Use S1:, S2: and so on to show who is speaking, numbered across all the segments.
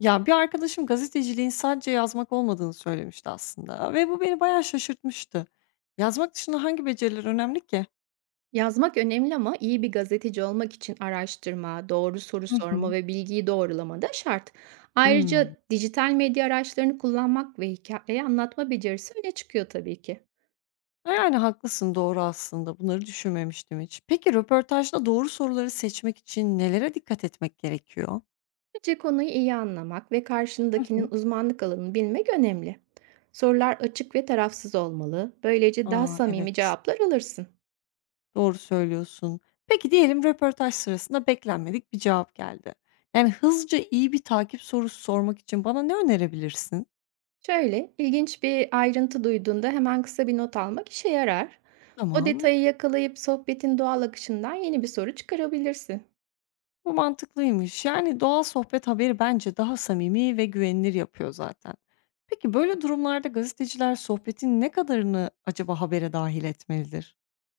S1: Ya, bir arkadaşım gazeteciliğin sadece yazmak olmadığını söylemişti aslında ve bu beni bayağı şaşırtmıştı. Yazmak dışında hangi beceriler önemli ki?
S2: Yazmak önemli ama iyi bir gazeteci olmak için araştırma, doğru soru
S1: Hı
S2: sorma
S1: hı.
S2: ve bilgiyi doğrulama da şart.
S1: Hımm.
S2: Ayrıca dijital medya araçlarını kullanmak ve hikayeyi anlatma becerisi öne çıkıyor tabii ki.
S1: Ha, yani haklısın, doğru aslında. Bunları düşünmemiştim hiç. Peki röportajda doğru soruları seçmek için nelere dikkat etmek gerekiyor?
S2: Önce konuyu iyi anlamak ve
S1: Hı
S2: karşındakinin
S1: hı.
S2: uzmanlık alanını bilmek önemli. Sorular açık ve tarafsız olmalı. Böylece daha
S1: A,
S2: samimi
S1: evet,
S2: cevaplar alırsın.
S1: doğru söylüyorsun. Peki diyelim röportaj sırasında beklenmedik bir cevap geldi. Yani hızlıca iyi bir takip sorusu sormak için bana ne önerebilirsin?
S2: Şöyle, ilginç bir ayrıntı duyduğunda hemen kısa bir not almak işe yarar. O
S1: Tamam.
S2: detayı yakalayıp sohbetin doğal akışından yeni bir soru çıkarabilirsin.
S1: Bu mantıklıymış. Yani doğal sohbet haberi bence daha samimi ve güvenilir yapıyor zaten. Peki böyle durumlarda gazeteciler sohbetin ne kadarını acaba habere dahil etmelidir?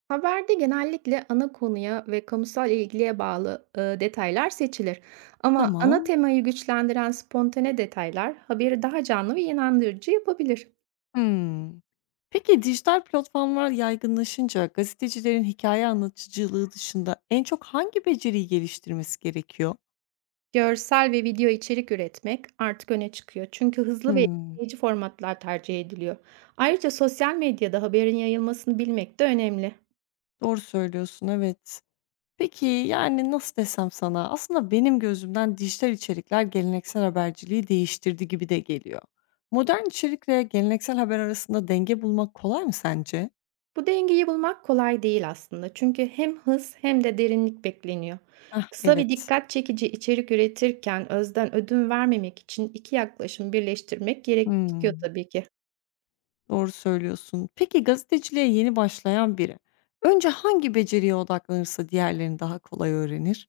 S2: Haberde genellikle ana konuya ve kamusal ilgiye bağlı detaylar seçilir ama ana
S1: Tamam.
S2: temayı güçlendiren spontane detaylar haberi daha canlı ve inandırıcı yapabilir.
S1: Hmm. Peki dijital platformlar yaygınlaşınca gazetecilerin hikaye anlatıcılığı dışında en çok hangi beceriyi geliştirmesi gerekiyor?
S2: Görsel ve video içerik üretmek artık öne çıkıyor çünkü hızlı ve
S1: Hmm.
S2: etkileyici formatlar tercih ediliyor. Ayrıca sosyal medyada haberin yayılmasını bilmek de önemli.
S1: Doğru söylüyorsun, evet. Peki, yani, nasıl desem sana, aslında benim gözümden dijital içerikler geleneksel haberciliği değiştirdi gibi de geliyor. Modern içerikle geleneksel haber arasında denge bulmak kolay mı sence?
S2: Bu dengeyi bulmak kolay değil aslında. Çünkü hem hız hem de derinlik bekleniyor.
S1: Ah
S2: Kısa ve
S1: evet.
S2: dikkat çekici içerik üretirken özden ödün vermemek için iki yaklaşım birleştirmek gerekiyor
S1: Hımm,
S2: tabii ki.
S1: doğru söylüyorsun. Peki, gazeteciliğe yeni başlayan biri önce hangi beceriye odaklanırsa diğerlerini daha kolay öğrenir?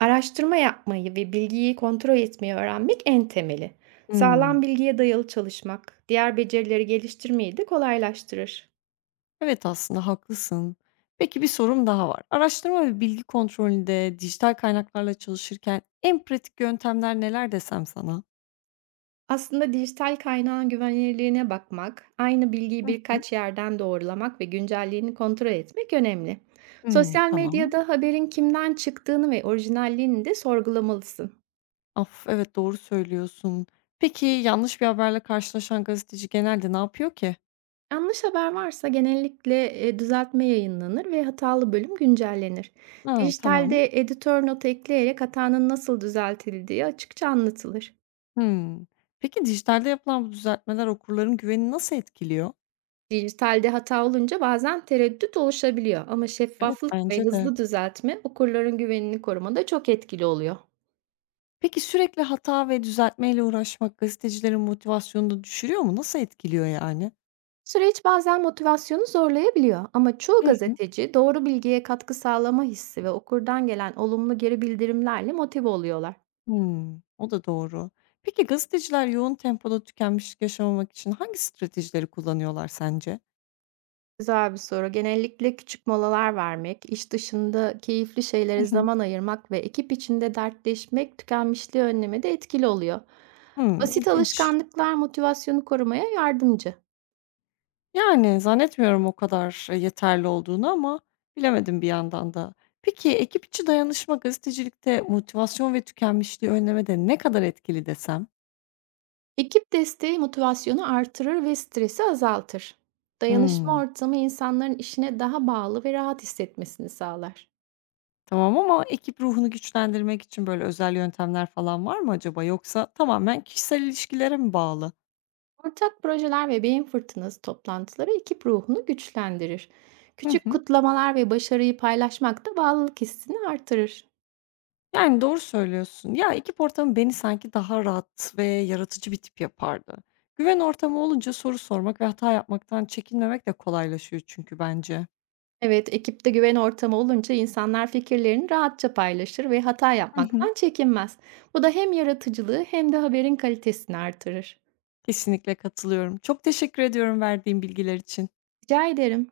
S2: Araştırma yapmayı ve bilgiyi kontrol etmeyi öğrenmek en temeli. Sağlam
S1: Hımm.
S2: bilgiye dayalı çalışmak, diğer becerileri geliştirmeyi de kolaylaştırır.
S1: Evet, aslında haklısın. Peki bir sorum daha var. Araştırma ve bilgi kontrolünde dijital kaynaklarla çalışırken en pratik yöntemler neler desem sana?
S2: Aslında dijital kaynağın güvenilirliğine bakmak, aynı
S1: Hı
S2: bilgiyi
S1: hı.
S2: birkaç yerden doğrulamak ve güncelliğini kontrol etmek önemli.
S1: Hımm,
S2: Sosyal
S1: tamam.
S2: medyada haberin kimden çıktığını ve orijinalliğini de sorgulamalısın.
S1: Of, evet, doğru söylüyorsun. Peki yanlış bir haberle karşılaşan gazeteci genelde ne yapıyor ki?
S2: Yanlış haber varsa genellikle düzeltme yayınlanır ve hatalı bölüm güncellenir.
S1: Ha, tamam.
S2: Dijitalde editör notu ekleyerek hatanın nasıl düzeltildiği açıkça anlatılır.
S1: Hımm. Peki dijitalde yapılan bu düzeltmeler okurların güvenini nasıl etkiliyor?
S2: Dijitalde hata olunca bazen tereddüt oluşabiliyor ama
S1: Evet,
S2: şeffaflık
S1: bence
S2: ve
S1: de.
S2: hızlı düzeltme okurların güvenini korumada çok etkili oluyor.
S1: Peki sürekli hata ve düzeltmeyle uğraşmak gazetecilerin motivasyonunu düşürüyor mu? Nasıl etkiliyor yani?
S2: Süreç bazen motivasyonu zorlayabiliyor ama çoğu
S1: Hı hı.
S2: gazeteci doğru bilgiye katkı sağlama hissi ve okurdan gelen olumlu geri bildirimlerle motive oluyorlar.
S1: Hımm, o da doğru. Peki gazeteciler yoğun tempoda tükenmişlik yaşamamak için hangi stratejileri kullanıyorlar sence?
S2: Güzel bir soru. Genellikle küçük molalar vermek, iş dışında keyifli
S1: Hı
S2: şeylere
S1: hı.
S2: zaman ayırmak ve ekip içinde dertleşmek tükenmişliği önlemede etkili oluyor.
S1: Hımm,
S2: Basit
S1: ilginç.
S2: alışkanlıklar motivasyonu korumaya yardımcı.
S1: Yani zannetmiyorum o kadar yeterli olduğunu ama bilemedim bir yandan da. Peki ekip içi dayanışma gazetecilikte motivasyon ve tükenmişliği önlemede ne kadar etkili desem?
S2: Ekip desteği motivasyonu artırır ve stresi azaltır. Dayanışma
S1: Hımm,
S2: ortamı insanların işine daha bağlı ve rahat hissetmesini sağlar.
S1: tamam ama ekip ruhunu güçlendirmek için böyle özel yöntemler falan var mı acaba? Yoksa tamamen kişisel ilişkilere mi bağlı?
S2: Ortak projeler ve beyin fırtınası toplantıları ekip ruhunu güçlendirir.
S1: Hı
S2: Küçük
S1: hı.
S2: kutlamalar ve başarıyı paylaşmak da bağlılık hissini artırır.
S1: Yani, doğru söylüyorsun. Ya, ekip ortamı beni sanki daha rahat ve yaratıcı bir tip yapardı. Güven ortamı olunca soru sormak ve hata yapmaktan çekinmemek de kolaylaşıyor çünkü bence.
S2: Evet, ekipte güven ortamı olunca insanlar fikirlerini rahatça paylaşır ve hata
S1: Hı hı.
S2: yapmaktan çekinmez. Bu da hem yaratıcılığı hem de haberin kalitesini artırır.
S1: Kesinlikle katılıyorum. Çok teşekkür ediyorum verdiğin bilgiler için.
S2: Rica ederim.